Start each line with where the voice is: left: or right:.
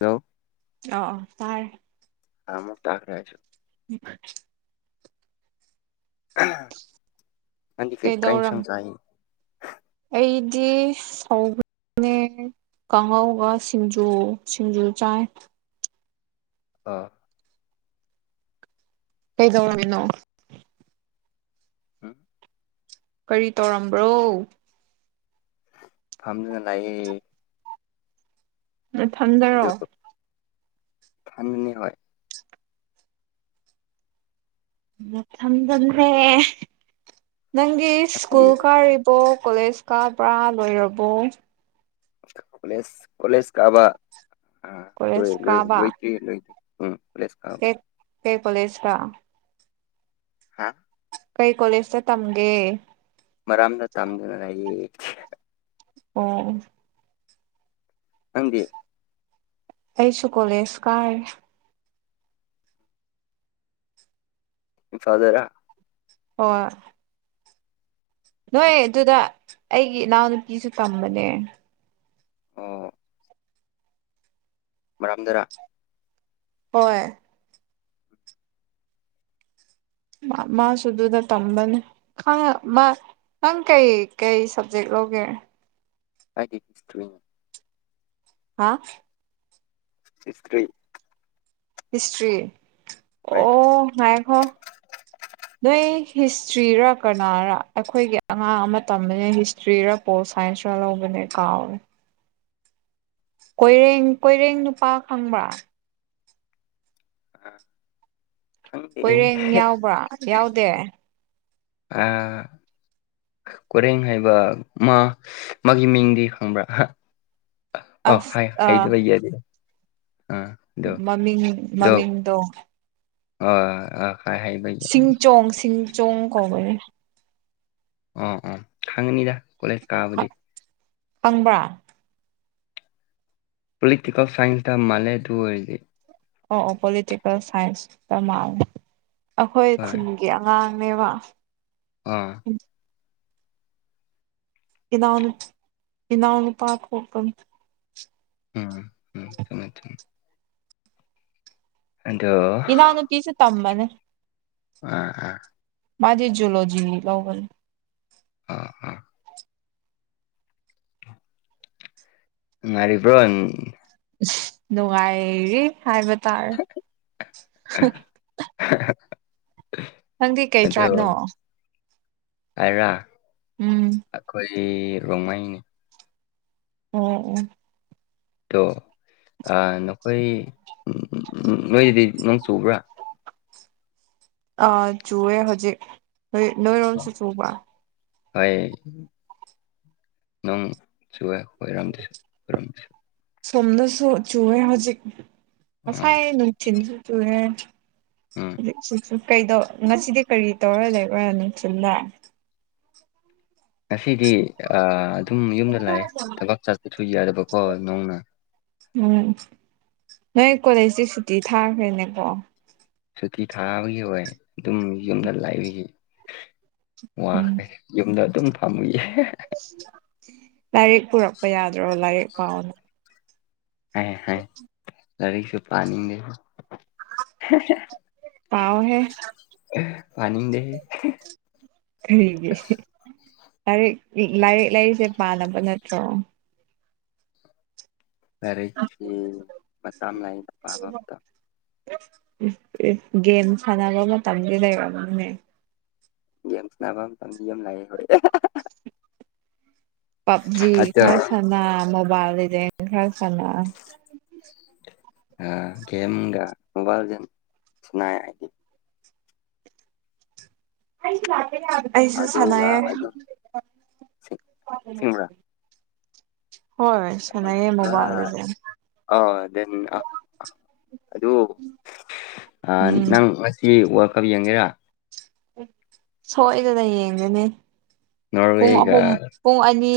left: Hello
right: ꯑꯣ ꯑꯣ ꯇꯥꯔꯦ
left: ꯅꯍꯥꯃꯨꯛ ꯇꯥꯈ꯭ꯔꯦ ꯑꯩꯁꯨ
right: [unintelligible]
left: [unintelligible] ꯅꯪꯗꯤ ꯀꯩ ꯀꯩ
right: ꯀꯩꯗꯧꯔꯝ
left: ꯏꯟꯁꯥꯡ ꯆꯥꯏꯌꯦ
right: ꯑꯩꯗꯤ ꯁꯧꯅꯤꯡꯉꯦ꯫ ꯀꯥꯡꯍꯧꯒ ꯁꯤꯡꯖꯨ ꯁꯤꯡꯖꯨ ꯆꯥꯏ
left: ꯑꯣ
right: ꯀꯩꯗꯧꯔꯝꯃꯤꯅꯣ
left: ꯍꯝ [inaudible]
right: ꯀꯔꯤ ꯇꯧꯔꯝꯕ꯭ꯔꯣ
left: ꯐꯝꯔꯥꯒ ꯂꯩꯌꯦ ꯑꯗꯨ
right: ꯅꯊꯟꯗꯔꯣ
left: [inaudible] ꯏꯊꯟꯗꯅꯤ ꯍꯣꯢ
right: ꯅꯊꯟꯗꯅꯦ ꯅꯪꯗꯤ
left: ꯅꯪꯗꯤ
right: ꯁ꯭ꯀꯨꯜ ꯀꯥꯔꯤ ꯕꯣ ꯀꯣꯂꯦꯖ ꯀꯥꯕ꯭ꯔꯥ ꯂꯣꯏꯔꯕꯣ
left: ꯀꯣꯂꯦꯖ ꯀꯣꯂꯦꯖ ꯀꯥꯕꯥ ꯑꯥ ꯂꯣꯢ
right: ꯀꯣꯂꯦꯖ
left: ꯂꯣꯏ
right: ꯀꯥꯕ
left: ꯂꯣꯏꯗ꯭ꯔꯤ ꯂꯣꯏ ꯎꯝ ꯀꯣꯂꯦꯖ ꯀꯥꯕ
right: ꯀꯩ ꯀꯩ ꯀꯣꯂꯦꯖꯔꯥ
left: ꯍꯥꯥ
right: ꯀꯩ ꯀꯣꯂꯦꯖꯇ ꯇꯝꯒꯦ
left: ꯃꯔꯥꯝꯗ ꯇꯝꯗꯨꯅ ꯂꯩꯌꯦ
right: ꯑꯣ
left: ꯅꯪꯗꯤ
right: ꯑꯩꯁꯨ ꯀꯣꯂꯦꯖ ꯀꯥꯏ
left: ꯏꯝꯐꯥꯜ ꯗꯔꯥ
right: ꯍꯣꯢ ꯅꯣꯏ ꯑꯗꯨꯗ ꯑꯩꯒꯤ ꯏꯅꯥꯎꯅꯨꯄꯤꯁꯨ ꯇꯝꯕꯅꯦ
left: ꯑꯣ ꯃꯔꯥꯝꯗꯔꯥ
right: ꯍꯣꯏ ꯃꯥ ꯃꯥꯁꯨ ꯑꯗꯨꯗ ꯇꯝꯕꯅꯤ ꯈꯪ ꯃꯥ ꯅꯪ ꯀꯩ ꯀꯩ ꯁꯞꯖꯦꯛ ꯂꯧꯒꯦ
left: ꯍꯥꯏꯗꯤ ꯇ꯭ꯋꯤꯟ
right: ꯍꯥꯥ
left: ꯍꯤꯁꯇ꯭ꯔꯤ
right: ꯍꯤꯁꯇ꯭ꯔꯤ
left: ꯍꯣꯏ
right: ꯑꯣ ꯉꯥꯏꯈꯣ ꯅꯣꯏ ꯍꯤꯁꯇ꯭ꯔꯤꯔꯥ ꯀꯅꯥꯔꯥ ꯑꯩꯈꯣꯏꯒꯤ ꯑꯉꯥꯡ ꯑꯃ ꯇꯝꯕꯅꯦ ꯍꯤꯁꯇ꯭ꯔꯤ ꯍꯤꯁꯇ꯭ꯔꯤꯔꯥ ꯄꯣꯜ ꯁꯥꯏꯟꯁꯔꯥ ꯂꯧꯕꯅꯦ ꯀꯥꯎꯔꯦ ꯀꯣꯏꯔꯦꯡ ꯀꯣꯏꯔꯦꯡ ꯅꯨꯄꯥ ꯈꯪꯕ꯭ꯔꯥ
left: ꯑꯥ ꯈꯪꯗꯦ
right: ꯀꯣꯏꯔꯦꯡ ꯌꯥꯎꯕ꯭ꯔꯥ ꯌꯥꯎꯗꯦ
left: ꯑꯥ ꯀꯣꯢꯔꯦꯡ ꯍꯥꯏꯕ ꯃꯥ ꯃꯥꯒꯤ ꯃꯤꯡꯗꯤ ꯈꯪꯕ꯭ꯔꯥ ꯑꯥ ꯍꯥꯏꯌꯨ
right: ꯑꯁ ꯑ
left: ꯍꯩꯗꯕꯒꯤꯌꯥꯗꯦꯅꯦ ꯑ
right: ꯃꯃꯤꯡ ꯃꯃꯤꯡꯗꯣ
left: ꯑꯣ ꯑ ꯍꯣꯏ ꯍꯥꯏ
right: ꯁꯤꯡ ꯆꯣꯡ ꯁꯤꯡ ꯆꯣꯡ ꯀꯧꯕꯅꯦ
left: ꯑꯥ ꯑꯥ ꯈꯪꯉꯅꯤꯗ ꯀꯣꯂꯦꯖ ꯀꯥꯕꯗꯤ
right: ꯈꯪꯕ꯭ꯔꯥ
left: ꯄꯣꯂꯤꯇꯤꯀꯦꯜ ꯁꯥꯏꯟꯁꯇ ꯃꯥꯜꯂꯦ ꯑꯗꯨ ꯑꯣꯏꯔꯗꯤ
right: ꯑꯣ ꯑꯣ ꯄꯣꯂꯤꯇꯤꯀꯦꯜ ꯁꯥꯏꯟꯁꯇ ꯃꯥꯜꯂꯦ ꯑꯩꯈꯣꯏ
left: ꯍꯣꯏ
right: ꯈꯨꯟꯒꯤ ꯑꯉꯥꯡꯅꯦꯕ
left: ꯑꯥ
right: ꯏꯅꯥꯎ ꯏꯅꯥꯎ ꯅꯨꯄꯥ ꯊꯣꯛꯄꯅꯦ
left: ꯎꯝ ꯎꯝ ꯎꯝ ꯑꯗꯣ
right: ꯏꯅꯥꯎꯅꯨꯄꯤꯁꯨ ꯇꯝꯕꯅꯦ
left: ꯑ ꯑꯥ
right: ꯃꯥꯗꯤ ꯖꯨꯂꯣꯖꯤ ꯂꯧꯕꯅꯤ
left: ꯑ ꯑ ꯅꯨꯡꯉꯥꯏꯔꯤꯕ꯭ꯔꯣ
right: ꯅꯨꯡꯉꯥꯏꯔꯤ ꯍꯥꯏꯕ ꯇꯥꯔꯦ
left: [inaudible]
right: ꯅꯪꯗꯤ ꯀꯩ ꯇ꯭ꯔꯥꯞꯅꯣ
left: ꯑꯩꯔ
right: ꯎꯝ
left: ꯑꯩꯈꯣꯏꯒꯤ ꯔꯣꯡꯃꯩꯅꯦ
right: ꯎꯝ ꯎꯝ
left: ꯑꯗꯣ ꯑꯥ ꯅꯈꯣꯏ ꯅꯣꯏꯗꯤ ꯅꯣꯡ ꯆꯨꯕ꯭ꯔꯥ
right: ꯑ ꯆꯨꯑꯦ ꯍꯧꯖꯤꯛ ꯅꯣꯏꯔꯣꯝꯁꯨ ꯆꯨꯕ꯭ꯔ
left: ꯍꯣꯏ ꯅꯣꯡ ꯆꯨꯑꯦ ꯑꯈꯣꯏꯔꯣꯝꯗꯁꯨ ꯑꯣꯏꯔꯝꯗꯁꯨ
right: ꯁꯣꯝꯗꯁꯨ ꯆꯨꯑꯦ ꯍꯧꯖꯤꯛ
left: ꯑꯥ
right: ꯉꯁꯥꯏ ꯅꯨꯡꯊꯤꯟꯁꯨ ꯆꯨꯨꯔꯦ
left: ꯎꯝ
right: ꯀꯩꯗꯧ ꯉꯁꯤꯗꯤ ꯀꯔꯤ ꯇꯧꯔ ꯂꯩꯕꯔ ꯅꯨꯡꯊꯤꯜꯗ
left: ꯉꯁꯤꯗꯤ ꯑꯥ ꯑꯗꯨꯝ ꯌꯨꯝꯗ ꯂꯥꯛꯑꯦ ꯊꯕꯛ ꯆꯠꯄꯁꯨ ꯌꯥꯗꯕꯀꯣ ꯅꯣꯡꯅ
right: ꯎꯝ ꯅꯣꯏ ꯀꯣꯂꯦꯖꯁꯤ ꯁꯨꯇꯤ ꯊꯥꯈ꯭ꯔꯦꯅꯦꯀꯣ
left: ꯁꯨꯇꯤ ꯊꯥꯕꯒꯤ ꯑꯣꯏ ꯑꯗꯨꯝ ꯌꯨꯝꯗ ꯂꯩꯔꯤ
right: ꯎꯝ
left: ꯋꯥꯈ꯭ꯔꯦ ꯌꯨꯝꯗ ꯑꯗꯨꯝ ꯐꯝꯃꯨꯏꯌꯦ
right: ꯂꯥꯏꯔꯤꯛ ꯄꯨꯔꯛꯄ ꯌꯥꯗ꯭ꯔꯣ ꯂꯥꯏꯔꯤꯛ ꯄꯥꯎ
left: ꯂꯥꯏꯔꯤꯛꯁꯨ ꯄꯥꯅꯤꯡꯗꯦ
right: ꯄꯥꯎꯋꯣꯍꯦ
left: ꯄꯥꯅꯤꯡꯗꯦꯍꯦ
right: ꯀꯔꯤꯒꯤ ꯂꯥꯏꯔꯤꯛ ꯂꯥꯏꯔꯤꯛ ꯂꯥꯏꯔꯤꯁꯦ ꯄꯥꯅꯕ ꯅꯠꯇ꯭ꯔꯣ
left: ꯂꯥꯏꯔꯤꯛꯁꯤ ꯃꯇꯝ ꯂꯩꯕꯅ ꯄꯥꯕ ꯑꯃꯇ
right: ꯒꯦꯝ ꯁꯥꯟꯅꯕ ꯃꯇꯝꯗꯤ ꯂꯩꯔꯕꯅꯤꯅꯦ
left: ꯒꯦꯝ ꯁꯥꯟꯅꯕ ꯃꯇꯝꯗꯤ ꯌꯥꯝ ꯂꯩꯑꯦꯕ ꯑꯩ
right: ꯄꯞꯖꯤ
left: ꯑꯗꯣ
right: ꯈꯔ ꯁꯥꯟꯅ ꯃꯣꯕꯥꯏꯜ ꯂꯤꯖꯦꯟ ꯈꯔ ꯁꯥꯟꯅ
left: ꯑ ꯒꯦꯝꯒ ꯃꯣꯕꯥꯏꯜꯒ ꯁꯅꯥꯏ ꯑꯩꯗꯤ
right: ꯑꯩꯁꯨ ꯂꯥꯛꯀꯦ ꯌꯥꯕꯅꯦ
left: ꯑꯗꯨꯒ ꯑꯗꯨ ꯁꯤ ꯁꯤꯡꯕ꯭ꯔꯥ
right: ꯍꯣꯏ ꯁꯥꯟꯅꯩꯌꯦ ꯃꯣꯕꯥꯏꯜ ꯂꯤꯖꯦꯟ
left: [unintelligible] ꯑꯗꯨ
right: ꯎꯝ
left: ꯅꯪ ꯉꯁꯤ ꯋꯥꯔꯜ ꯀꯞ ꯌꯦꯡꯒꯦꯔꯥ
right: ꯁꯣꯏꯗꯅ ꯌꯦꯡꯒꯅꯤ ꯄꯨꯡ
left: ꯅꯣꯔꯋꯦꯒ
right: ꯑꯍꯨꯝ ꯄꯨꯡ ꯑꯅꯤ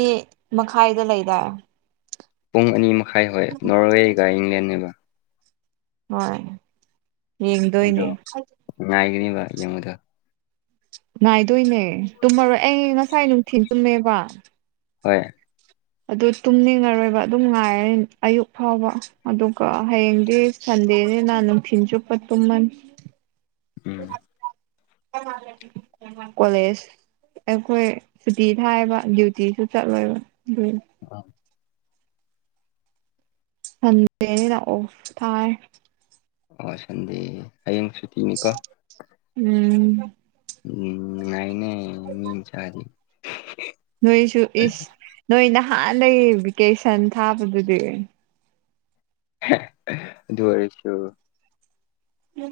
right: ꯃꯈꯥꯏꯗ ꯂꯩꯗꯥꯏ
left: ꯄꯨꯡ ꯑꯅꯤ ꯃꯈꯥꯏ ꯍꯣꯏ ꯅꯣꯔꯋꯦꯒ ꯏꯪꯂꯦꯟꯒ
right: ꯍꯣꯏ ꯌꯦꯡꯗꯣꯏꯅꯦ
left: ꯅꯨꯡꯉꯥꯏꯒꯅꯤꯕ ꯌꯦꯡꯕꯗꯣ
right: ꯉꯥꯏꯗꯣꯏꯅꯦ ꯇꯨꯝꯃꯔꯣꯏ ꯑꯩ ꯉꯁꯥꯏ ꯅꯨꯡꯊꯤꯜ ꯇꯨꯝꯃꯦꯕ
left: ꯍꯣꯏ
right: ꯑꯗꯨ ꯇꯨꯝꯅꯤꯡꯉꯔꯣꯏꯕ ꯑꯗꯨꯝ ꯉꯥꯏꯔꯅꯤ ꯑꯌꯨꯛ ꯐꯥꯎꯕ ꯑꯗꯨꯒ ꯍꯌꯦꯡꯗꯤ ꯁꯟꯗꯦꯅꯤ ꯅꯨꯡꯊꯤꯟ ꯆꯨꯞꯄ ꯇꯨꯝꯃꯅꯤ
left: ꯎꯝ
right: ꯀꯣꯂꯦꯖ ꯑꯩꯈꯣꯏ ꯁꯨꯇꯤ ꯊꯥꯏꯌꯦꯕ ꯗ꯭ꯌꯨꯇꯤꯁꯨ ꯆꯠꯂꯣꯏꯕ ꯑꯗꯨꯏꯅꯤ
left: [unintelligible]
right: ꯁꯟꯗꯦꯅꯤꯅ ꯑꯣꯐ ꯊꯥꯏ
left: ꯑꯣ ꯁꯟꯗꯦ ꯍꯌꯦꯡ ꯁꯨꯇꯤꯅꯤꯀꯣ
right: ꯎꯝ
left: ꯎꯝ ꯅꯨꯡꯉꯥꯏꯅꯦ ꯃꯤ ꯃꯆꯥꯗꯤ
right: ꯅꯣꯏꯁꯨ ꯏꯁ ꯅꯣꯏ ꯅꯍꯥꯟꯗꯩꯒꯤ ꯚꯦꯀꯦꯁꯟ ꯊꯥꯕꯗꯨꯗꯤ
left: ꯑꯗꯨ ꯑꯣꯏꯔꯁꯨ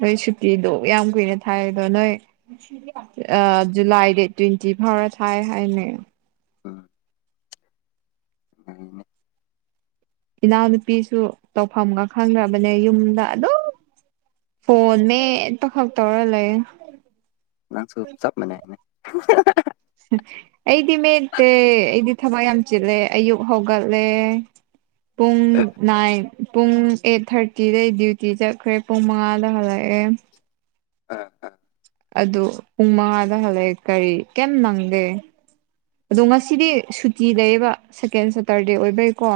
right: ꯅꯣꯏ ꯁꯨꯇꯤꯗꯨ ꯌꯥꯝ ꯀꯨꯏꯔꯦ ꯊꯥꯏꯗꯣ ꯅꯣꯏ ꯖꯨꯂꯥꯏ ꯗꯦꯠ ꯇ꯭ꯋꯦꯟꯇꯤ ꯐꯥꯎꯔ ꯊꯥꯏ ꯍꯥꯏꯅꯦ
left: ꯎꯝ ꯎꯝ
right: ꯏꯅꯥꯎꯅꯨꯄꯤꯁꯨ ꯇꯧꯐꯝꯒ ꯈꯪꯗ꯭ꯔꯕꯅꯦ ꯌꯨꯝꯗ ꯑꯗꯨꯝ ꯐꯣꯟ ꯃꯦꯠꯄ ꯈꯛ ꯇꯧꯔ ꯂꯩꯌꯦ
left: ꯅꯪꯁꯨ ꯆꯞ ꯃꯥꯟꯅꯩꯅꯦ
right: [unintelligible] ꯑꯩꯗꯤ ꯃꯦꯠꯇꯦ ꯑꯩꯗꯤ ꯊꯕꯛ ꯌꯥꯝ ꯆꯤꯜꯂꯦ ꯑꯌꯨꯛ ꯍꯧꯒꯠꯂꯦ ꯄꯨꯡ ꯅꯥꯏꯟ ꯄꯨꯡ ꯑꯩꯠ ꯊꯥꯔꯇꯤꯗꯩ ꯗ꯭ꯌꯨꯇꯤ ꯆꯠꯈ꯭ꯔꯦ ꯄꯨꯡ ꯃꯉꯥꯗ ꯍꯜꯂꯛꯑꯦ
left: ꯑꯥ ꯑꯥ
right: ꯑꯗꯨ ꯄꯨꯡ ꯃꯉꯥꯗ ꯍꯜꯂꯛꯑꯦ ꯀꯔꯤ ꯀꯩꯝ ꯅꯪꯗꯦ ꯑꯗꯣ ꯉꯁꯤꯗꯤ ꯁꯨꯇꯤ ꯂꯩꯌꯦꯕ ꯁꯦꯀꯦꯟ ꯁꯥꯇꯔꯗꯦ ꯑꯣꯏꯕꯩꯀꯣ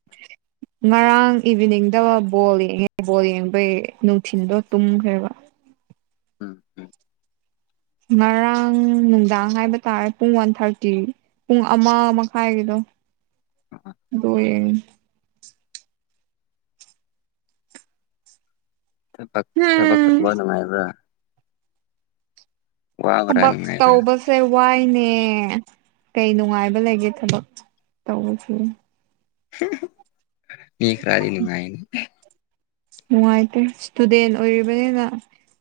left: [inaudible]
right: ꯉꯔꯥꯡ ꯏꯚꯤꯅꯤꯡꯗ ꯕꯣꯜ ꯌꯦꯡꯉꯦ ꯕꯣꯜ ꯌꯦꯡꯕꯩ ꯅꯨꯡꯊꯤꯟꯗꯣ ꯇꯨꯝꯈ꯭ꯔꯦꯕ
left: ꯎꯝ
right: ꯉꯔꯥꯡ ꯅꯨꯡꯗꯥꯡ ꯍꯥꯏꯕ ꯇꯥꯔꯦ ꯄꯨꯡ ꯋꯥꯟ ꯊꯥꯔꯇꯤ ꯄꯨꯡ ꯑꯃ ꯃꯈꯥꯏꯒꯤꯗꯣ
left: ꯎꯝ
right: ꯑꯗꯨ ꯌꯦꯡꯉꯦ
left: ꯊꯕꯛ ꯊꯕꯛ
right: ꯍꯝ
left: ꯇꯧꯕ ꯅꯨꯡꯉꯥꯏꯕ꯭ꯔꯥ ꯋꯥꯕ꯭ꯔꯥ
right: ꯊꯕꯛ
left: ꯅꯨꯡꯉꯥꯏꯕ꯭ꯔꯥ
right: ꯇꯧꯕ ꯁꯦ ꯋꯥꯏꯅꯦ ꯀꯩ ꯅꯨꯡꯉꯥꯏꯕ ꯂꯩꯒꯦ ꯊꯕꯛ ꯇꯧꯕꯁꯤꯕꯨ
left: ꯃꯤ ꯈꯔꯥꯗꯤ ꯅꯨꯉꯥꯏꯅꯤ
right: ꯅꯨꯡꯉꯥꯏꯇꯦ ꯏꯁꯇꯨꯗꯦꯟ ꯑꯣꯏꯔꯤꯕꯅꯤꯅ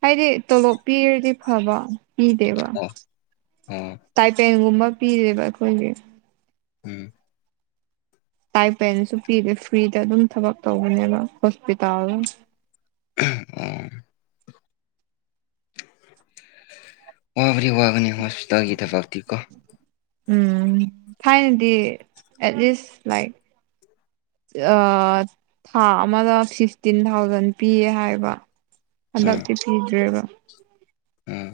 right: ꯍꯥꯏꯗꯤ ꯇꯣꯂꯣꯞ ꯄꯤꯔꯗꯤ ꯐꯕ ꯄꯤꯗꯦꯕ
left: ꯑꯣ ꯑꯣ
right: ꯇꯥꯏꯄꯦꯟꯒꯨꯝꯕ ꯄꯤꯔꯦꯕ ꯑꯈꯣꯏꯒꯤ
left: ꯎꯝ
right: ꯇꯥꯏ ꯄꯦꯟꯁꯨ ꯄꯤꯗꯦ ꯐ꯭ꯔꯤꯗ ꯑꯗꯨꯝ ꯊꯕꯛ ꯇꯧꯕꯅꯦꯕ ꯍꯣꯁꯄꯤꯇꯥꯜ
left: [unintelligible] ꯋꯥꯕꯗꯤ ꯋꯥꯕꯒꯤ ꯍꯣꯁꯄꯤꯇꯥꯜꯒꯤ ꯊꯕꯛꯇꯤꯀꯣ
right: ꯎꯝ ꯊꯥꯏꯅꯗꯤ ꯑꯦꯠꯂꯤꯁ ꯂꯥꯏꯛ ꯑꯥ ꯊꯥ ꯑꯃꯗ ꯐꯤꯐꯇꯤꯟ ꯊꯥꯎꯖꯟ ꯄꯤꯌꯦ ꯍꯥꯏꯕ ꯍꯟꯗꯛꯇꯤ ꯄꯤꯗ꯭ꯔꯦꯕ
left: ꯑꯥ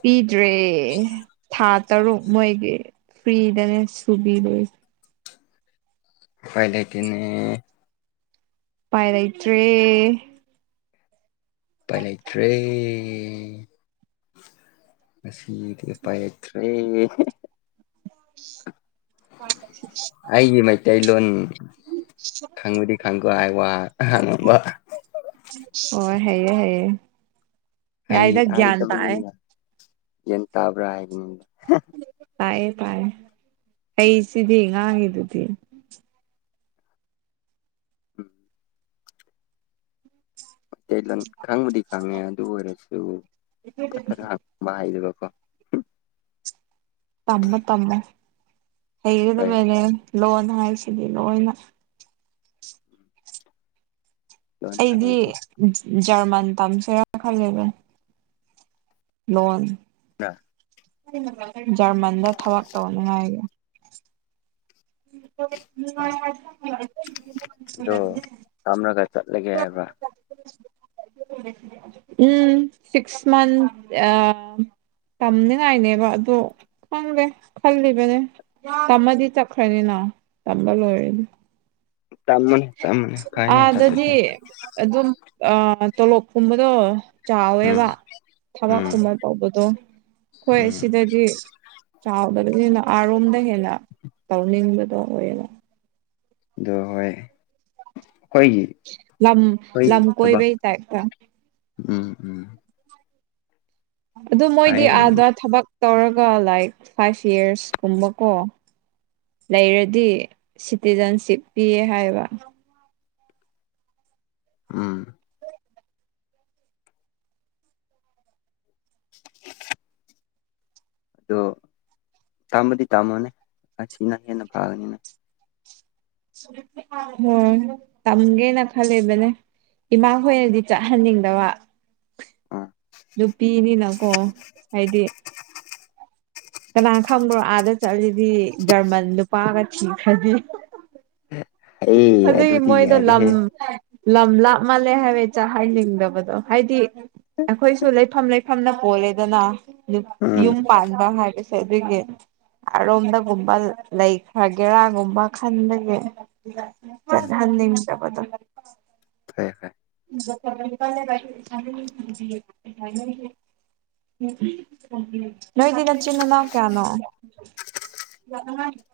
right: ꯄꯤꯗ꯭ꯔꯦ ꯊꯥ ꯇꯔꯨꯛ ꯃꯣꯏꯒꯤ ꯐ꯭ꯔꯤꯗꯅꯦ ꯁꯨꯕꯤꯗꯣꯏ
left: ꯎꯄꯥꯏ ꯂꯩꯇꯦꯅꯦ
right: ꯄꯥꯏ ꯂꯩꯇ꯭ꯔꯦ
left: ꯎꯄꯥꯏ ꯂꯩꯇ꯭ꯔꯦ ꯉꯗꯤꯁꯤ ꯎꯄꯥꯏ ꯂꯩꯇ꯭ꯔꯦ
right: [inaudible]
left: ꯑꯩꯒꯤ ꯃꯩꯇꯩꯂꯣꯟ ꯈꯪꯕꯗꯤ ꯈꯪꯀꯣ ꯍꯥꯏ ꯋꯥ
right: ꯑꯣ ꯍꯩꯔꯦꯌꯦ ꯍꯩꯔꯦꯌꯦ
left: ꯑꯩ
right: ꯌꯥꯏꯗ ꯒ꯭ꯌꯥꯟ ꯇꯥꯔꯦ
left: ꯍꯥꯏꯇꯕꯒꯤꯅꯤꯅ ꯒ꯭ꯌꯥꯟ ꯇꯥꯕ꯭ꯔꯥ ꯍꯥꯏꯕꯗꯤ ꯅꯪꯗꯦ
right: ꯇꯥꯏꯑꯦ ꯇꯥꯏꯑꯦ ꯑꯩꯁꯤꯗꯤ ꯉꯥꯡꯉꯤꯗꯨꯗꯤ
left: [inaudible] ꯇꯦꯂꯟ ꯈꯪꯕꯨꯗꯤ ꯈꯪꯉꯦ ꯑꯗꯨ ꯑꯣꯏꯔꯁꯨ ꯐꯠ ꯐꯠ ꯉꯥꯡ ꯕꯍꯥꯏꯖꯨꯒꯀꯣ
right: ꯇꯝꯃꯣ ꯇꯝꯃꯣ
left: ꯍꯣꯏ
right: ꯍꯩꯒꯗꯕꯅꯦ ꯂꯣꯟ ꯍꯥꯏꯕꯁꯤꯗꯤ ꯂꯣꯏꯅ
left: ꯂꯣꯟ
right: ꯑꯩꯗꯤ
left: ꯍꯥꯏꯕꯁꯤ
right: ꯖꯔꯃꯟ ꯇꯝꯁꯦꯔꯥ ꯈꯜꯂꯤꯕꯟ ꯂꯣꯟ
left: ꯅ
right: ꯖꯔꯃꯟꯗ ꯊꯕꯛ ꯇꯧꯅꯤꯉꯥꯏꯒꯤ [unintelligible]
left: ꯑ ꯑꯗꯣ ꯇꯝꯔꯒ ꯆꯠꯂꯒꯦ ꯍꯥꯏꯕ꯭ꯔꯥ
right: ꯎꯝ ꯁꯤꯛꯁ ꯃꯟ ꯑꯥ ꯇꯝꯅꯤꯉꯥꯏꯅꯦꯕ ꯑꯗꯣ ꯈꯪꯗꯦ ꯈꯜꯂꯤꯕꯅꯦ ꯇꯝꯃꯗꯤ ꯆꯞ ꯈꯥꯔꯤꯅꯥꯎ ꯇꯝꯕ ꯂꯣꯏꯔꯅꯤ
left: ꯇꯝꯃꯅꯤ ꯇꯝꯃꯅꯤ ꯀꯥꯏꯟꯅꯦ
right: ꯑꯥꯗꯗꯤ
left: ꯆꯠꯄꯩꯗꯣ
right: ꯑꯗꯨꯝ ꯑꯥ ꯇꯣꯂꯣꯞꯀꯨꯝꯕꯗꯣ
left: ꯎꯝ
right: ꯆꯥꯎꯋꯦꯕ
left: ꯎꯝ
right: ꯊꯕꯛꯀꯨꯝꯕ ꯇꯧꯕꯗꯣ ꯈꯣꯏ
left: ꯎꯝ
right: ꯁꯤꯗꯗꯤ ꯆꯥꯎꯗꯕꯅꯤꯅ ꯑꯔꯣꯝꯗ ꯍꯦꯟꯅ ꯇꯧꯅꯤꯡꯕꯗꯣ ꯑꯣꯏꯌꯦꯕ
left: ꯗꯣ ꯍꯣꯏ ꯈꯣꯏꯒꯤ
right: ꯂꯝ ꯂꯝ ꯀꯣꯏꯕꯩ ꯇꯥꯏꯞꯇ
left: ꯎꯝ ꯎꯝ
right: ꯑꯗꯨ ꯃꯣꯏꯗꯤ
left: ꯐꯩ
right: ꯑꯥꯗ ꯊꯕꯛ ꯇꯧꯔꯒ ꯂꯥꯏꯛ ꯐꯥꯏꯚ ꯑꯤꯌꯔꯁ ꯀꯨꯝꯕꯀꯣ ꯂꯩꯔꯗꯤ ꯁꯤꯇꯤꯖꯟꯁꯤꯞ ꯄꯤꯌꯦ ꯍꯥꯏꯕ
left: ꯎꯝ [inaudible] ꯗꯣ ꯇꯥꯝꯕꯗꯤ ꯇꯥꯝꯃꯣꯅꯦ ꯑꯁꯤꯅ ꯍꯦꯟꯅ ꯐꯥꯒꯅꯤꯅ
right: ꯍꯣꯏ ꯇꯝꯒꯦꯅ ꯈꯜꯂꯤꯕꯅꯦ ꯏꯃꯥ ꯍ‌ꯣꯏꯅꯗꯤ ꯆꯠꯍꯟꯅꯤꯡꯗꯕ
left: ꯑꯥ
right: ꯅꯨꯄꯤꯅꯤꯅꯀꯣ ꯍꯥꯏꯗꯤ ꯀꯅꯥꯟ ꯈꯪꯕ꯭ꯔꯣ ꯑꯥꯗ ꯆꯠꯂꯗꯤ ꯖꯔꯃꯟ ꯅꯨꯄꯥꯒ ꯊꯤꯈ꯭ꯔꯗꯤ
left: ꯑꯦ
right: ꯑꯗꯨꯏ
left: ꯑꯗꯨꯗꯤ
right: ꯃꯣꯏꯗꯣ ꯂꯝ
left: ꯌꯥꯗꯦꯍꯦ
right: ꯂꯝ ꯂꯥꯞꯃꯜꯂꯦ ꯍꯥꯏꯕꯩ ꯆꯠꯍꯥꯅꯤꯡꯗꯕꯗꯣ ꯍꯥꯏꯗꯤ ꯑꯈꯣꯏꯁꯨ ꯂꯩꯐꯝ ꯂꯩ ꯐꯝꯅ ꯄꯣꯜꯂꯦꯗꯅ ꯅꯨꯞ
left: ꯎꯝ
right: ꯌꯨꯝ ꯄꯥꯟꯕ ꯍꯥꯏꯕꯁ ꯁ‌ꯦ ꯑꯗꯨꯒꯤ ꯑꯔꯣꯝꯗꯒꯨꯝꯕ ꯂꯩꯈ꯭ꯔꯒꯦꯔꯥꯒꯨꯝꯕ ꯈꯟꯕꯒꯤ
left: ꯎꯝ
right: ꯆꯠꯍꯟꯅꯤꯡꯗꯕꯗꯣ
left: ꯐꯩꯌ‌ꯦ ꯐꯩ
right: [unintelligible] [unintelligible] ꯅꯣꯢꯗꯤ ꯅꯆꯤꯟ ꯅꯅꯥꯎ ꯀꯌꯥꯅꯣ [unintelligible]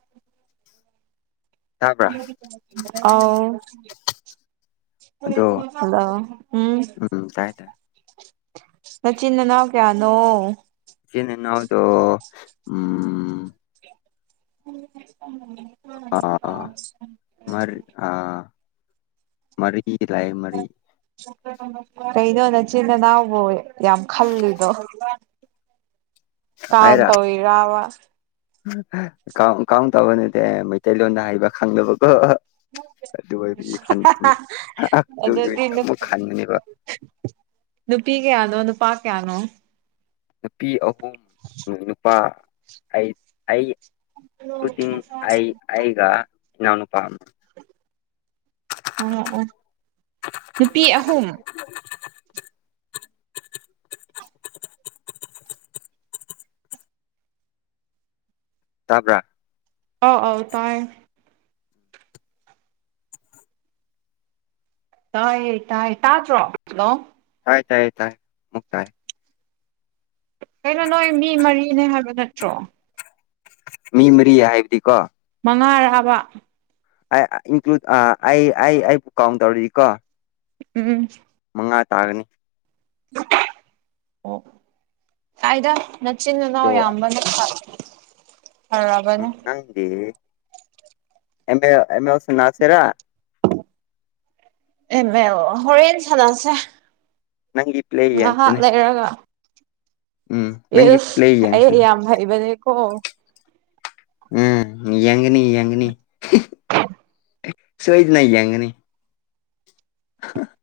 left: ꯇꯥꯕ꯭ꯔꯥ
right: [unintelligible] ꯑꯥꯎ
left: ꯑꯗꯣ
right: [unintelligible] ꯍꯜꯂꯣ ꯎꯝ
left: ꯇꯥꯏ ꯇꯥꯏ
right: ꯅꯆꯤꯟ ꯅꯅꯥꯎ ꯀꯌꯥꯅꯣ
left: ꯏꯆꯤꯟ ꯏꯅꯥꯎꯗꯣ ꯎꯝ
right: [unintelligible]
left: ꯑꯥ ꯃꯔ ꯑꯥ ꯃꯔꯤ ꯂꯩꯥ ꯃꯔꯤ
right: [unintelligible] ꯀꯩꯅꯣ ꯅꯆꯤꯟ ꯅꯅꯥꯎꯕꯨ ꯌꯥꯝ ꯈꯜꯂꯤꯗꯣ ꯀꯥꯎꯟ ꯇꯧꯋꯤꯔꯕ
left: ꯥꯀꯥꯎꯟ ꯀꯥꯎꯟ ꯇꯧꯕ ꯅꯠꯇꯦ ꯃꯩꯇꯩꯂꯣꯟꯗ ꯍꯥꯢꯕ ꯈꯪꯗꯕꯀꯣ ꯑꯗꯨ ꯑꯣꯢꯕꯒꯤ ꯈꯟ ꯑꯝ ꯑꯗꯨꯒꯤ
right: ꯑꯗꯨꯗꯤ
left: ꯑꯃꯨꯛ ꯈꯥꯟꯕꯅꯦꯕ
right: ꯅꯨꯄꯤ ꯀꯌꯥꯅꯣ ꯅꯨꯄꯥ ꯀꯌꯥꯅꯣ
left: ꯅꯨꯄꯤ ꯑꯍꯨꯝ ꯅꯨꯄꯥ ꯑꯩ ꯑꯩ ꯈꯨꯇꯤꯡ ꯑꯩ ꯑꯩꯒ ꯏꯅꯥꯎ ꯅꯨꯄꯥ ꯑꯝ
right: ꯑ ꯑꯣ ꯅꯨꯄꯤ ꯑꯍꯨꯝ
left: [inaudible] ꯇꯥꯕ꯭ꯔꯥ
right: ꯑꯥꯎ ꯑꯧ ꯇꯥꯢ ꯇꯥꯏꯌꯦ ꯇꯥꯏꯌꯦ ꯇꯥꯗ꯭ꯔꯣ ꯍꯜꯂꯣ
left: ꯇꯥꯏ ꯇꯥꯏ ꯇꯥꯏ ꯃꯨꯛ ꯇꯥꯏ
right: ꯀꯩꯅꯣ ꯅꯣꯏ ꯃꯤ ꯃꯔꯤꯅꯦ ꯍꯥꯏꯕ ꯅꯠꯇ꯭ꯔꯣ
left: ꯃꯤ ꯃꯔꯤ ꯍꯥꯏꯕꯗꯤꯀꯣ
right: ꯃꯉꯥꯔꯥꯍꯥꯕ
left: ꯑꯩ ꯏꯟꯀ꯭ꯂꯨꯗ ꯑ ꯑꯩ ꯑꯩ ꯑꯩꯕꯨ ꯀꯥꯎꯟ ꯇꯧꯔꯗꯤ ꯀꯣ
right: ꯎꯝ
left: ꯃꯉꯥ ꯇꯥꯒꯅꯤ
right: ꯑꯣ ꯀꯥꯏꯗ ꯅꯆꯤꯟ
left: ꯑꯗꯣ
right: ꯏꯅꯥꯎ ꯌꯥꯝꯕꯅ ꯐ [unintelligible]
left: ꯎꯝ ꯅꯪꯗꯤ ꯑꯦꯝ ꯑꯦꯜ ꯑꯦꯝ ꯑꯦꯜ ꯁꯥꯅꯁꯦꯔꯥ
right: ꯑꯦꯝ ꯑꯦꯜ ꯍꯣꯔꯦꯟ ꯁꯥꯅꯁꯦ
left: ꯅꯪꯒꯤ ꯄ꯭ꯂꯦ
right: ꯉꯥꯍꯥꯛ
left: ꯌꯦꯡꯁꯤꯅꯦ
right: ꯂꯩꯔꯒ
left: ꯎꯝ ꯅꯪꯒꯤ ꯄ꯭ꯂꯦ
right: ꯏꯁ ꯑꯩ
left: ꯌꯦꯡꯁꯤꯅꯦ
right: ꯌꯥꯝ ꯍꯩꯕꯅꯦꯀꯣ
left: ꯎꯝ ꯌꯦꯡꯒꯅꯤ ꯌꯦꯡꯒꯅꯤ ꯁꯣꯏꯗꯅ ꯌꯦꯡꯒꯅꯤ [unintelligible]